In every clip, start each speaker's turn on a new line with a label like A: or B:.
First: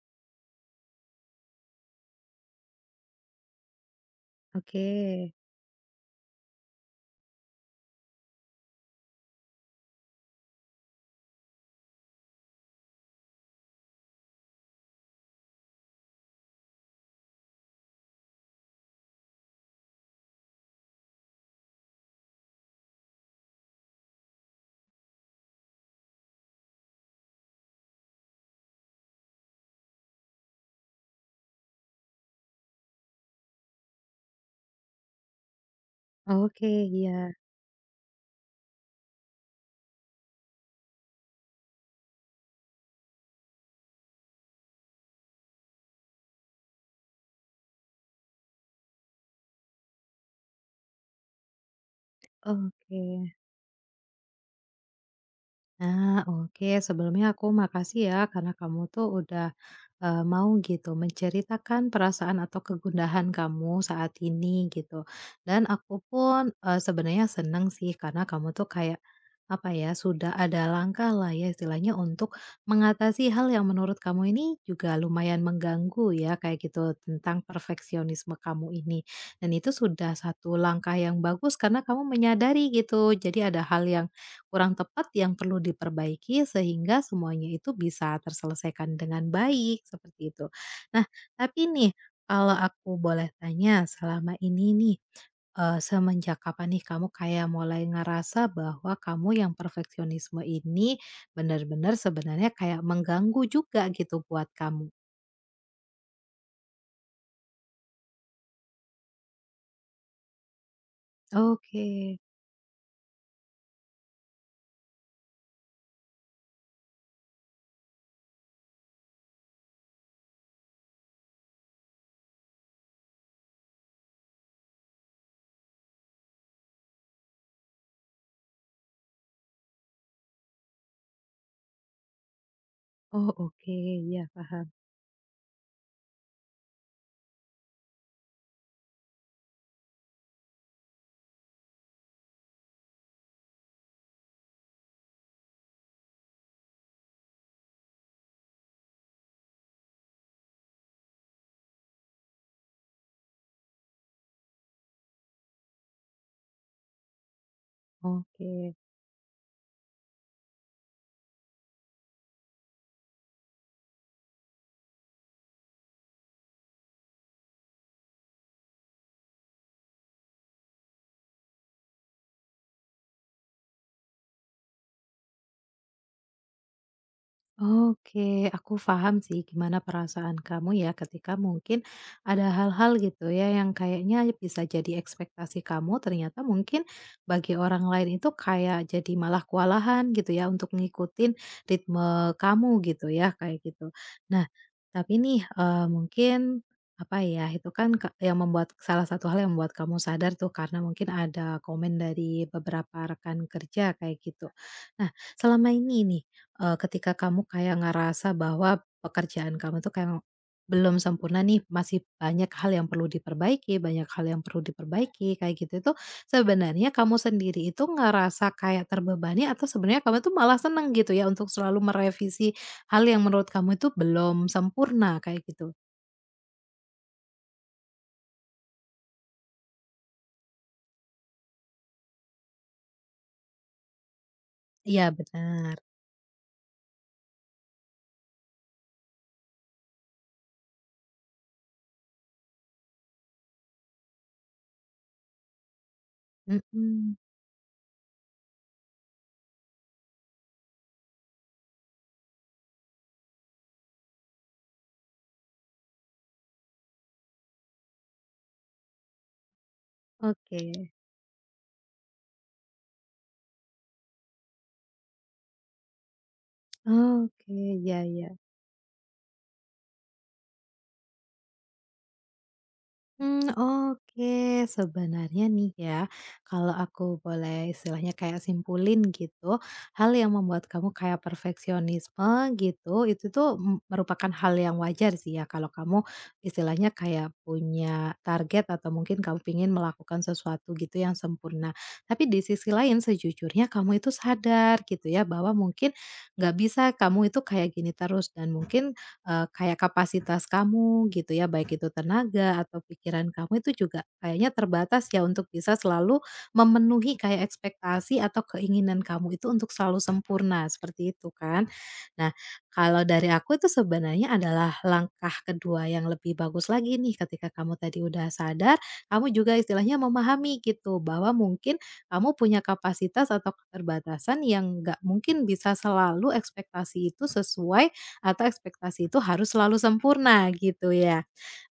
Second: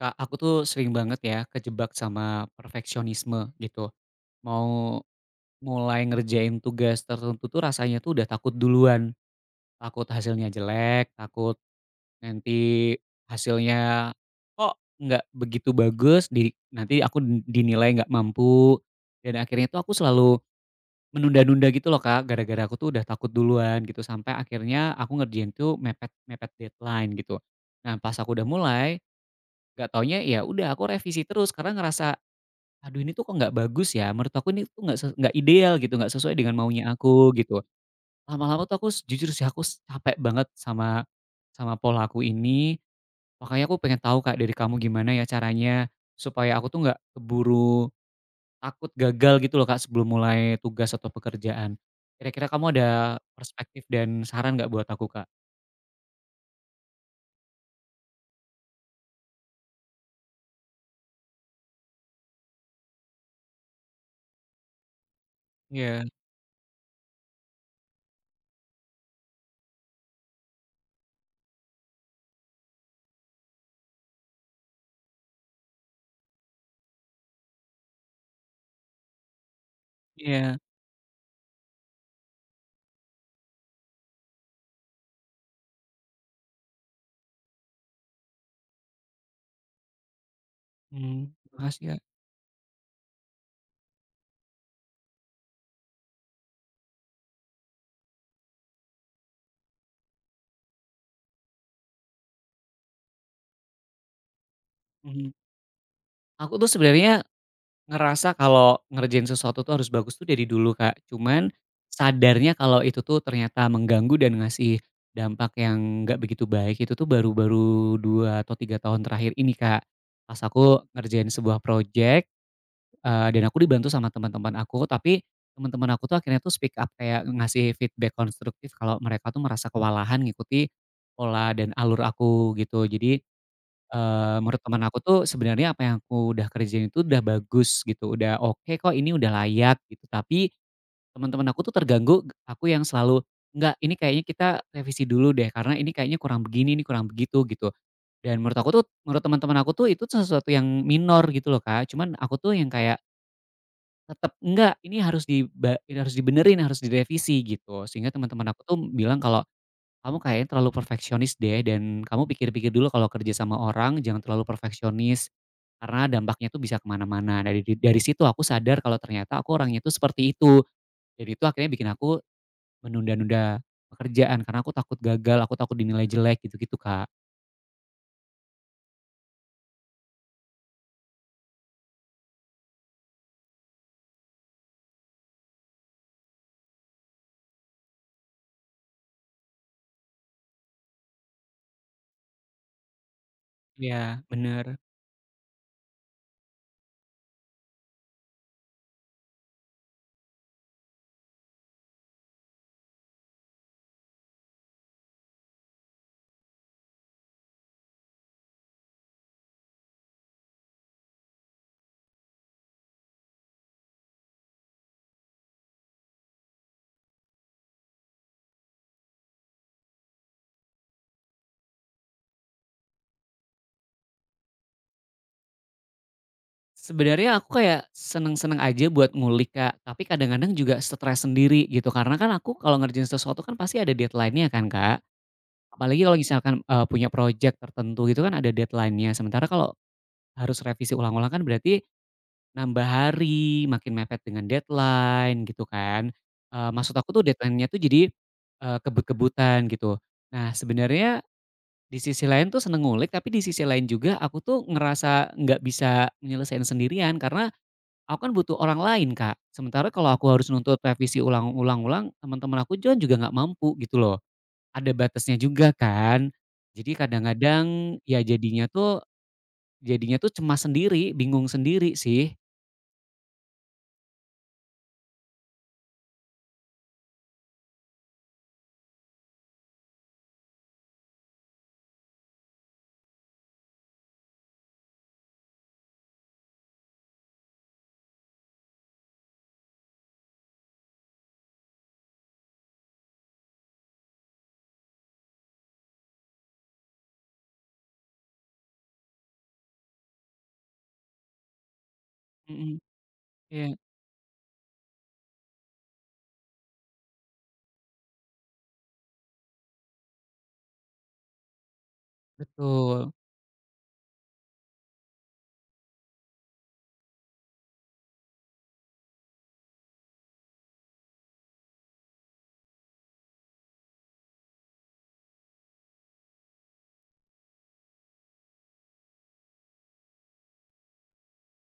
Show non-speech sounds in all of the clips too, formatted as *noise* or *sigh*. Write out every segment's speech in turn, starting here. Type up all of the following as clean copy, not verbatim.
A: Kak, aku tuh sering banget ya kejebak sama perfeksionisme gitu.
B: Oke,
A: Mau mulai ngerjain tugas tertentu tuh rasanya tuh udah takut duluan. Takut hasilnya jelek, takut nanti hasilnya kok nggak begitu bagus, di, nanti aku dinilai nggak mampu. Dan akhirnya tuh aku selalu menunda-nunda gitu loh kak, gara-gara aku tuh udah takut duluan gitu. Sampai akhirnya aku ngerjain tuh mepet-mepet deadline gitu. Nah pas aku udah mulai, gak taunya ya udah aku revisi terus karena ngerasa aduh ini tuh kok nggak bagus ya, menurut aku ini tuh nggak ideal gitu, nggak sesuai dengan
B: oke,
A: maunya
B: iya,
A: aku gitu. Lama-lama tuh aku s jujur sih aku s capek banget sama sama pola aku ini, makanya aku pengen tahu Kak dari kamu gimana ya caranya supaya aku tuh nggak keburu takut gagal gitu loh Kak sebelum mulai tugas atau pekerjaan. Kira-kira kamu ada
B: oke.
A: perspektif dan saran nggak buat aku Kak?
B: Nah, oke. Sebelumnya aku makasih ya karena kamu tuh udah, mau gitu menceritakan perasaan atau kegundahan kamu saat ini gitu. Dan aku
A: Iya,
B: pun, sebenarnya seneng sih karena kamu tuh kayak, apa ya, sudah ada langkah lah ya istilahnya untuk mengatasi hal yang menurut kamu ini juga lumayan mengganggu ya kayak gitu tentang perfeksionisme kamu ini. Dan itu sudah satu
A: iya,
B: langkah yang bagus karena kamu menyadari gitu. Jadi ada hal yang kurang tepat yang perlu diperbaiki sehingga semuanya itu bisa terselesaikan dengan baik, seperti itu. Nah,
A: mmm,
B: tapi
A: makasih,
B: nih
A: Kak.
B: kalau aku boleh tanya selama ini nih, semenjak kapan nih kamu kayak mulai ngerasa bahwa kamu yang perfeksionisme ini benar-benar sebenarnya kayak mengganggu juga gitu buat kamu?
A: Mhm. Aku tuh sebenarnya ngerasa kalau ngerjain sesuatu tuh harus bagus tuh dari dulu, Kak. Cuman
B: Oke.
A: sadarnya kalau itu tuh ternyata mengganggu dan ngasih dampak yang nggak begitu baik itu tuh baru-baru 2 atau 3 tahun terakhir ini, Kak. Pas aku ngerjain sebuah projek, dan aku dibantu sama teman-teman aku, tapi teman-teman aku tuh akhirnya tuh speak up kayak ngasih feedback konstruktif kalau mereka tuh merasa kewalahan ngikuti pola dan alur aku gitu. Jadi
B: Oh, oke. Ya
A: eee, menurut
B: paham.
A: teman aku tuh sebenarnya apa yang aku udah kerjain itu udah bagus gitu, udah oke kok ini udah layak gitu, tapi teman-teman aku tuh terganggu, aku yang selalu, "Enggak, ini kayaknya kita revisi dulu deh karena ini kayaknya kurang begini, ini kurang begitu," gitu. Dan menurut aku tuh menurut teman-teman aku tuh itu sesuatu yang minor gitu loh, Kak, cuman aku tuh yang kayak tetap, "Enggak, ini harus dibenerin, harus direvisi," gitu. Sehingga teman-teman aku tuh
B: Oke.
A: bilang kalau kamu kayaknya terlalu perfeksionis deh dan kamu pikir-pikir dulu kalau kerja sama orang jangan terlalu perfeksionis, karena dampaknya tuh bisa kemana mana. Dari situ aku sadar kalau ternyata aku orangnya tuh seperti itu, dan itu akhirnya bikin aku menunda-nunda pekerjaan karena aku takut gagal, aku takut dinilai jelek gitu-gitu, Kak.
B: Oke, aku paham sih gimana perasaan kamu ya ketika mungkin ada hal-hal gitu ya yang kayaknya bisa jadi ekspektasi kamu ternyata mungkin bagi orang lain itu kayak jadi malah kewalahan gitu ya untuk ngikutin ritme kamu gitu ya kayak gitu.
A: Ya,
B: Nah,
A: bener.
B: tapi nih mungkin apa ya itu kan yang membuat salah satu hal yang membuat kamu sadar tuh karena mungkin ada komen dari beberapa rekan kerja kayak gitu. Nah, selama ini nih, ketika kamu kayak ngerasa bahwa pekerjaan kamu tuh kayak belum sempurna nih, masih banyak hal yang perlu diperbaiki banyak hal yang perlu diperbaiki, kayak gitu itu sebenarnya kamu sendiri itu ngerasa kayak terbebani atau sebenarnya kamu tuh malah seneng gitu ya untuk selalu merevisi hal yang menurut kamu itu belum sempurna, kayak gitu?
A: Sebenarnya aku kayak seneng-seneng aja buat ngulik, Kak, tapi kadang-kadang juga stres sendiri gitu karena kan aku kalau ngerjain sesuatu kan pasti ada deadline-nya kan, Kak.
B: Iya benar,
A: Apalagi kalau misalkan, punya project tertentu gitu kan ada deadline-nya, sementara kalau harus revisi ulang-ulang kan berarti nambah hari, makin mepet dengan deadline gitu kan. Maksud aku
B: mhm,
A: tuh deadline-nya tuh jadi, kebut-kebutan gitu. Nah sebenarnya di sisi lain tuh seneng ngulik, tapi di sisi lain juga aku tuh ngerasa nggak bisa menyelesaikan sendirian karena aku kan butuh orang lain, Kak. Sementara kalau aku harus
B: oke
A: nuntut revisi ulang ulang ulang, teman-teman aku kan juga nggak mampu gitu loh. Ada batasnya juga kan. Jadi
B: oke,
A: kadang-kadang
B: ya
A: ya
B: ya.
A: jadinya tuh cemas sendiri, bingung sendiri sih.
B: Hmm, oke. Sebenarnya nih ya, kalau aku boleh istilahnya kayak simpulin gitu, hal yang membuat kamu kayak perfeksionisme gitu, itu tuh merupakan hal yang wajar sih ya kalau kamu istilahnya kayak punya target atau mungkin kamu ingin melakukan sesuatu gitu yang sempurna. Tapi di sisi lain sejujurnya kamu itu sadar gitu ya bahwa mungkin nggak bisa kamu itu kayak gini terus dan mungkin kayak kapasitas kamu gitu ya, baik itu tenaga
A: Mhm,
B: atau pikiran kamu
A: iya,
B: itu juga kayaknya terbatas ya untuk bisa selalu memenuhi kayak ekspektasi atau keinginan kamu itu untuk selalu sempurna, seperti itu kan? Nah, kalau
A: betul.
B: dari aku itu sebenarnya adalah langkah kedua yang lebih bagus lagi nih ketika kamu tadi udah sadar, kamu juga istilahnya memahami gitu bahwa mungkin kamu punya kapasitas atau keterbatasan yang nggak mungkin bisa selalu ekspektasi itu sesuai atau ekspektasi itu harus selalu sempurna gitu ya.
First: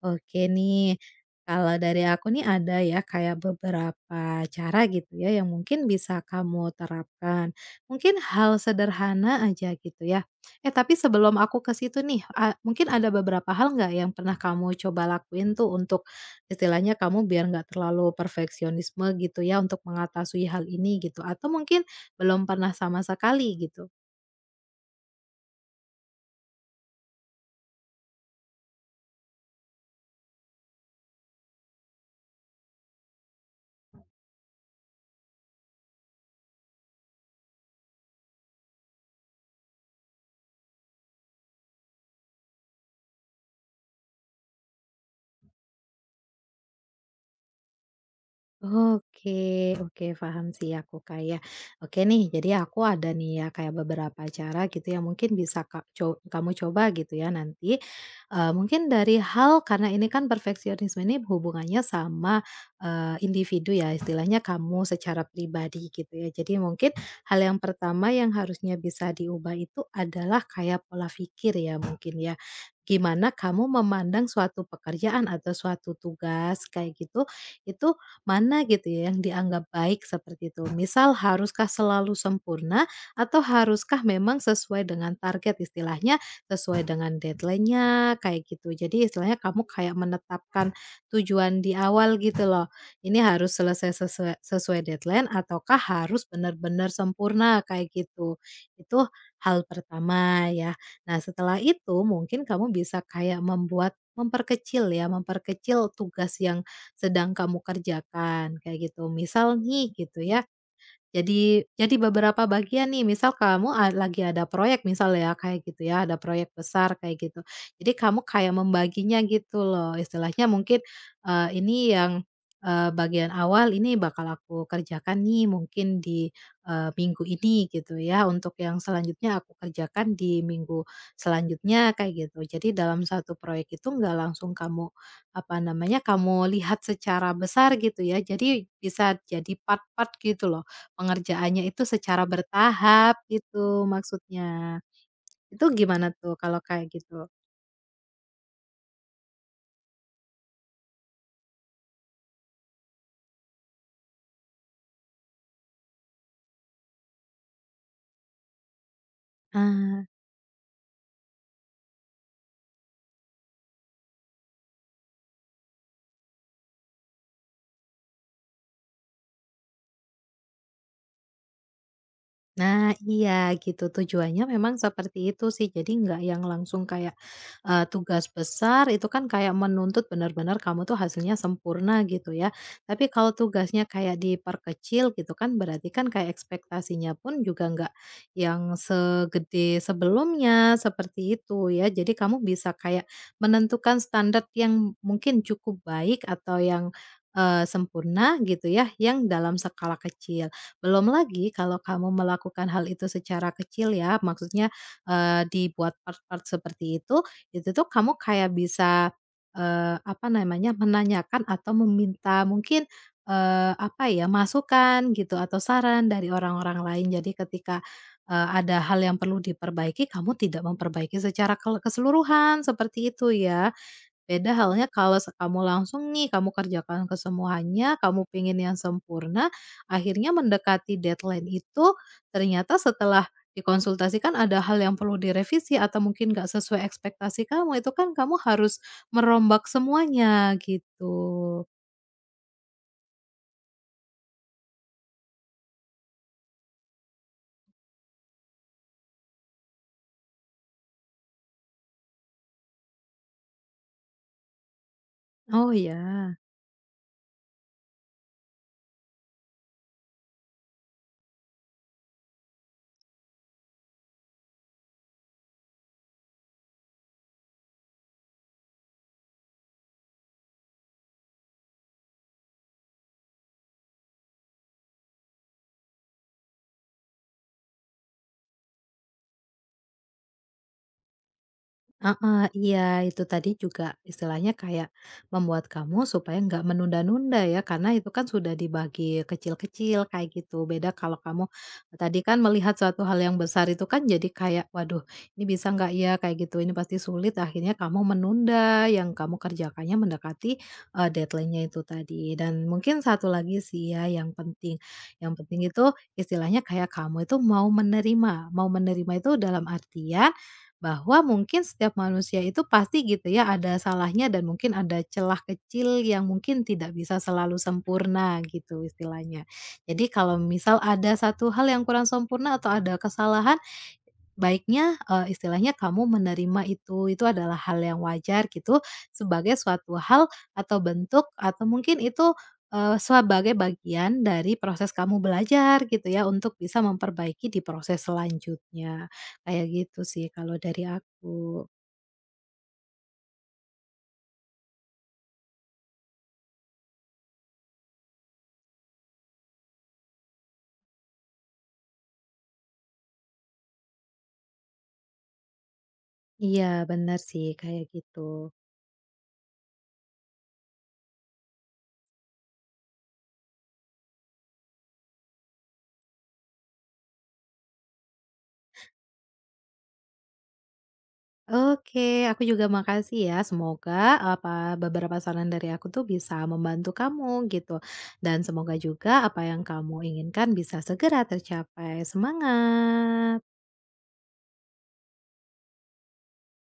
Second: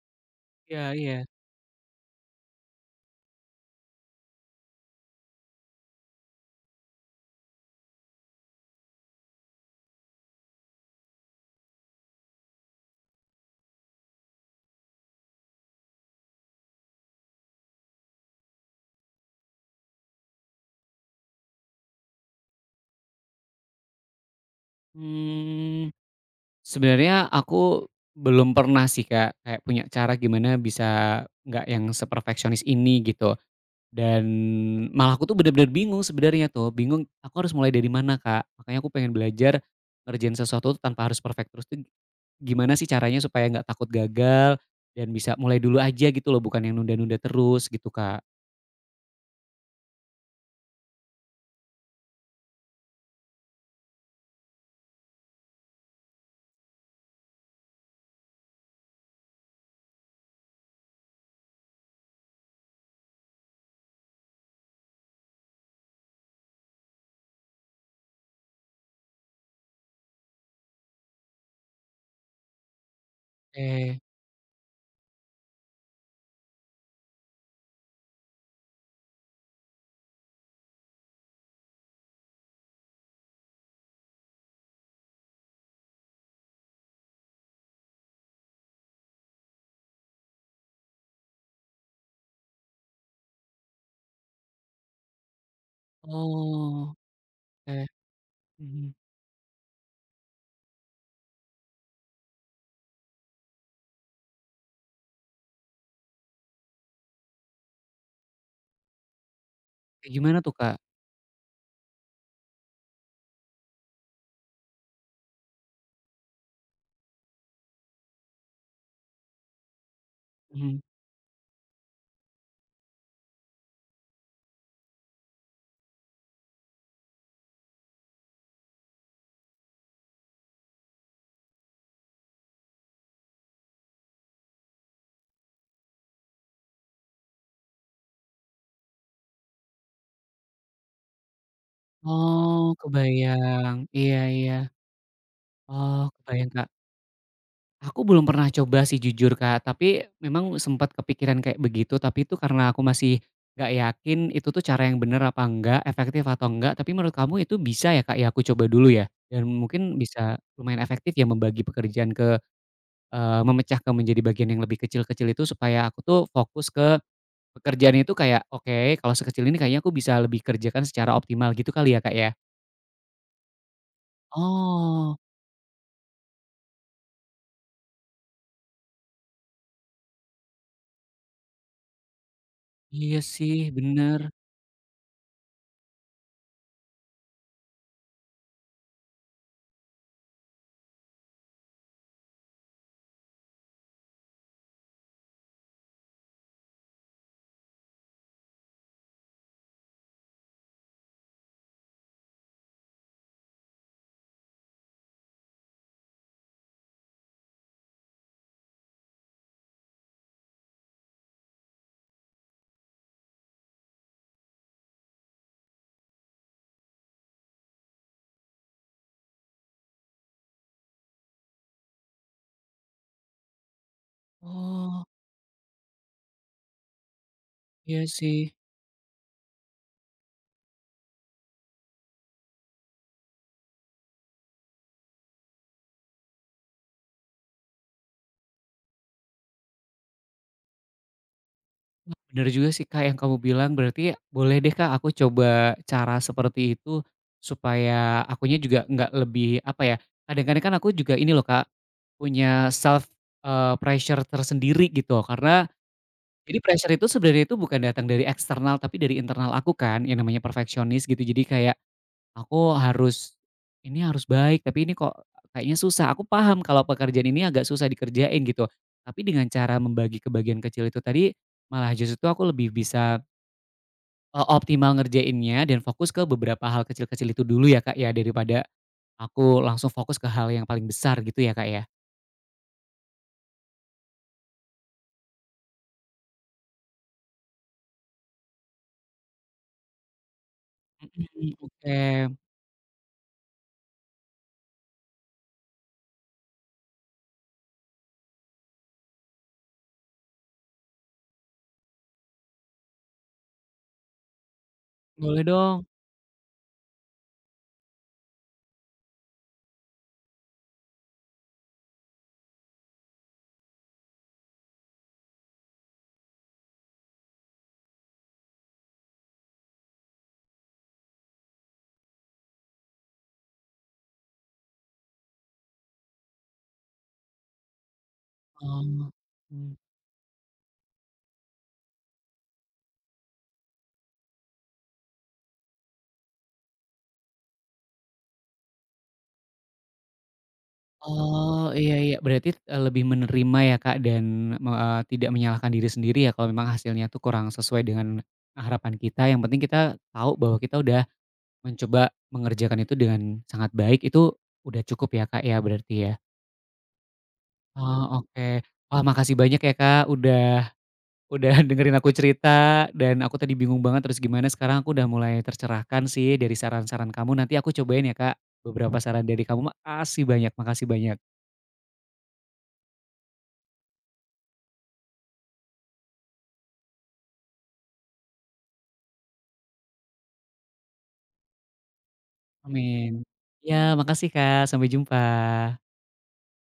B: Oke
A: Iya,
B: nih,
A: iya.
B: kalau dari aku nih ada ya kayak beberapa cara gitu ya yang mungkin bisa kamu terapkan. Mungkin hal sederhana aja gitu ya. Eh, tapi sebelum aku ke situ nih, mungkin ada beberapa hal nggak yang pernah kamu coba lakuin tuh untuk istilahnya kamu biar nggak terlalu perfeksionisme gitu ya untuk mengatasi hal ini gitu. Atau mungkin belum pernah sama sekali gitu.
A: Mmm, sebenarnya aku belum pernah sih Kak, kayak punya cara gimana bisa nggak yang seperfeksionis ini gitu. Dan malah aku tuh bener-bener bingung sebenarnya tuh, bingung aku harus mulai dari mana Kak. Makanya aku pengen belajar ngerjain sesuatu tanpa harus perfect terus tuh gimana sih caranya supaya nggak takut gagal dan bisa mulai dulu aja gitu loh, bukan yang nunda-nunda terus gitu, Kak?
B: Oke, oke paham sih aku kayak. Oke nih, jadi aku ada nih ya kayak beberapa cara gitu yang mungkin bisa Kak co kamu coba gitu ya nanti. Mungkin dari hal karena ini kan perfeksionisme ini hubungannya sama, individu ya istilahnya kamu secara pribadi gitu ya. Jadi mungkin hal yang pertama yang harusnya bisa diubah itu adalah kayak pola pikir ya mungkin ya. Gimana kamu
A: Oke.
B: memandang suatu pekerjaan atau suatu tugas kayak gitu, itu mana gitu ya yang dianggap baik seperti itu? Misal haruskah selalu sempurna atau haruskah memang sesuai dengan target istilahnya, sesuai dengan deadline-nya kayak gitu. Jadi istilahnya kamu kayak menetapkan tujuan di awal gitu loh. Ini harus selesai sesuai, sesuai deadline ataukah harus benar-benar
A: Oh,
B: sempurna
A: oke.
B: kayak gitu.
A: Mhm.
B: Itu hal pertama ya. Nah, setelah itu mungkin kamu bisa kayak memperkecil ya, memperkecil tugas yang sedang kamu kerjakan, kayak gitu. Misal nih
A: Kayak
B: gitu
A: gimana
B: ya,
A: tuh, Kak?
B: jadi beberapa bagian nih, misal kamu lagi ada proyek misal ya, kayak gitu ya, ada proyek besar kayak gitu. Jadi kamu kayak membaginya gitu loh, istilahnya mungkin,
A: Mhm.
B: ini yang, bagian awal ini bakal aku kerjakan nih mungkin di, minggu ini gitu ya, untuk yang selanjutnya aku kerjakan di minggu selanjutnya kayak gitu. Jadi dalam satu proyek itu nggak langsung kamu, apa namanya, kamu lihat secara besar gitu ya, jadi bisa jadi part-part gitu loh. Pengerjaannya itu secara
A: Oh,
B: bertahap
A: kebayang.
B: gitu
A: Iya, iya.
B: maksudnya. Itu
A: Oh,
B: gimana tuh
A: kebayang,
B: kalau
A: Kak.
B: kayak gitu?
A: Aku belum pernah coba sih jujur, Kak, tapi memang sempat kepikiran kayak begitu, tapi itu karena aku masih nggak yakin itu tuh cara yang bener apa enggak, efektif atau enggak, tapi menurut kamu itu bisa ya, Kak, ya aku coba dulu ya? Dan mungkin
B: Ah.
A: bisa lumayan efektif ya membagi pekerjaan ke memecahkan menjadi bagian yang lebih kecil-kecil itu supaya aku tuh fokus ke pekerjaan itu kayak, "Oke, kalau sekecil ini kayaknya aku bisa lebih kerjakan secara optimal," gitu kali ya, Kak, ya?
B: Nah, iya gitu tujuannya memang
A: Oh,
B: seperti itu sih. Jadi nggak yang langsung kayak, tugas besar itu kan kayak menuntut benar-benar kamu tuh hasilnya sempurna gitu ya. Tapi
A: iya
B: kalau
A: sih,
B: tugasnya
A: bener.
B: kayak diperkecil gitu kan berarti kan kayak ekspektasinya pun juga nggak yang segede sebelumnya, seperti itu ya. Jadi kamu bisa kayak menentukan standar yang mungkin cukup baik atau yang, sempurna gitu ya, yang dalam skala kecil. Belum lagi kalau kamu melakukan hal itu secara kecil ya, maksudnya, dibuat part-part seperti itu tuh kamu kayak bisa, apa namanya, menanyakan atau meminta mungkin, apa ya, masukan gitu atau saran dari orang-orang lain. Jadi ketika, ada hal yang perlu diperbaiki, kamu tidak memperbaiki secara keseluruhan, seperti itu ya. Beda halnya
A: Oh,
B: kalau kamu langsung nih, kamu kerjakan kesemuanya,
A: iya
B: kamu
A: sih.
B: pengen yang sempurna, akhirnya mendekati deadline itu, ternyata setelah dikonsultasikan ada hal yang perlu direvisi atau mungkin nggak sesuai ekspektasi kamu, itu kan kamu harus merombak semuanya gitu.
A: Wah, bener juga sih, Kak, yang kamu bilang. Berarti boleh deh, Kak, aku coba cara seperti itu supaya akunya juga nggak lebih apa ya, kadang-kadang kan aku juga ini loh, Kak, punya self, pressure tersendiri gitu karena
B: Oh, ya.
A: jadi pressure itu sebenarnya itu bukan datang dari eksternal, tapi dari internal aku kan, yang namanya perfeksionis gitu. Jadi kayak aku harus, ini harus baik, tapi ini kok kayaknya susah. Aku paham kalau pekerjaan ini agak susah dikerjain gitu. Tapi dengan cara membagi ke bagian kecil itu tadi, malah justru itu aku lebih bisa optimal ngerjainnya dan fokus ke beberapa hal kecil-kecil itu dulu ya Kak ya, daripada aku langsung fokus ke hal yang paling besar gitu ya Kak ya?
B: Heeh, iya itu tadi juga istilahnya kayak membuat kamu supaya nggak menunda-nunda ya karena itu kan sudah dibagi kecil-kecil kayak gitu. Beda kalau kamu
A: Mhm, oke.
B: tadi kan melihat suatu hal yang besar itu kan jadi kayak waduh ini bisa nggak ya kayak gitu ini pasti sulit akhirnya kamu menunda yang kamu kerjakannya mendekati deadline-nya itu tadi. Dan mungkin satu lagi sih ya yang penting. Yang
A: Boleh
B: penting
A: dong.
B: itu istilahnya kayak kamu itu mau menerima. Mau menerima itu dalam artian bahwa mungkin setiap manusia itu pasti gitu ya ada salahnya dan mungkin ada celah kecil yang mungkin tidak bisa selalu sempurna gitu istilahnya. Jadi kalau misal ada satu hal yang kurang sempurna atau ada kesalahan, baiknya, istilahnya kamu menerima itu adalah hal yang wajar gitu,
A: Oh.
B: sebagai
A: Mmm.
B: suatu hal atau bentuk atau mungkin itu, sebagai bagian dari proses kamu belajar gitu ya, untuk bisa memperbaiki di proses selanjutnya. Kayak gitu sih kalau dari aku.
A: Oh, iya, iya. Berarti, lebih menerima ya, Kak, dan tidak menyalahkan diri sendiri ya, kalau memang hasilnya tuh kurang sesuai dengan harapan kita, yang penting kita tahu bahwa kita udah mencoba mengerjakan itu dengan sangat baik, itu udah cukup ya, Kak, ya, berarti ya?
B: Iya benar sih, kayak gitu.
A: Oh, oke. Wah, makasih banyak ya, Kak, udah *laughs* dengerin aku cerita, dan aku tadi bingung banget terus gimana, sekarang aku udah mulai tercerahkan sih dari saran-saran kamu, nanti aku cobain ya, Kak, beberapa saran dari kamu. Makasih banyak, makasih banyak.
B: Oke, aku juga makasih ya. Semoga apa beberapa saran dari aku tuh bisa membantu kamu gitu. Dan semoga juga apa yang kamu inginkan bisa segera tercapai.
A: Amin.
B: Semangat.
A: Ya, makasih Kak, sampai jumpa.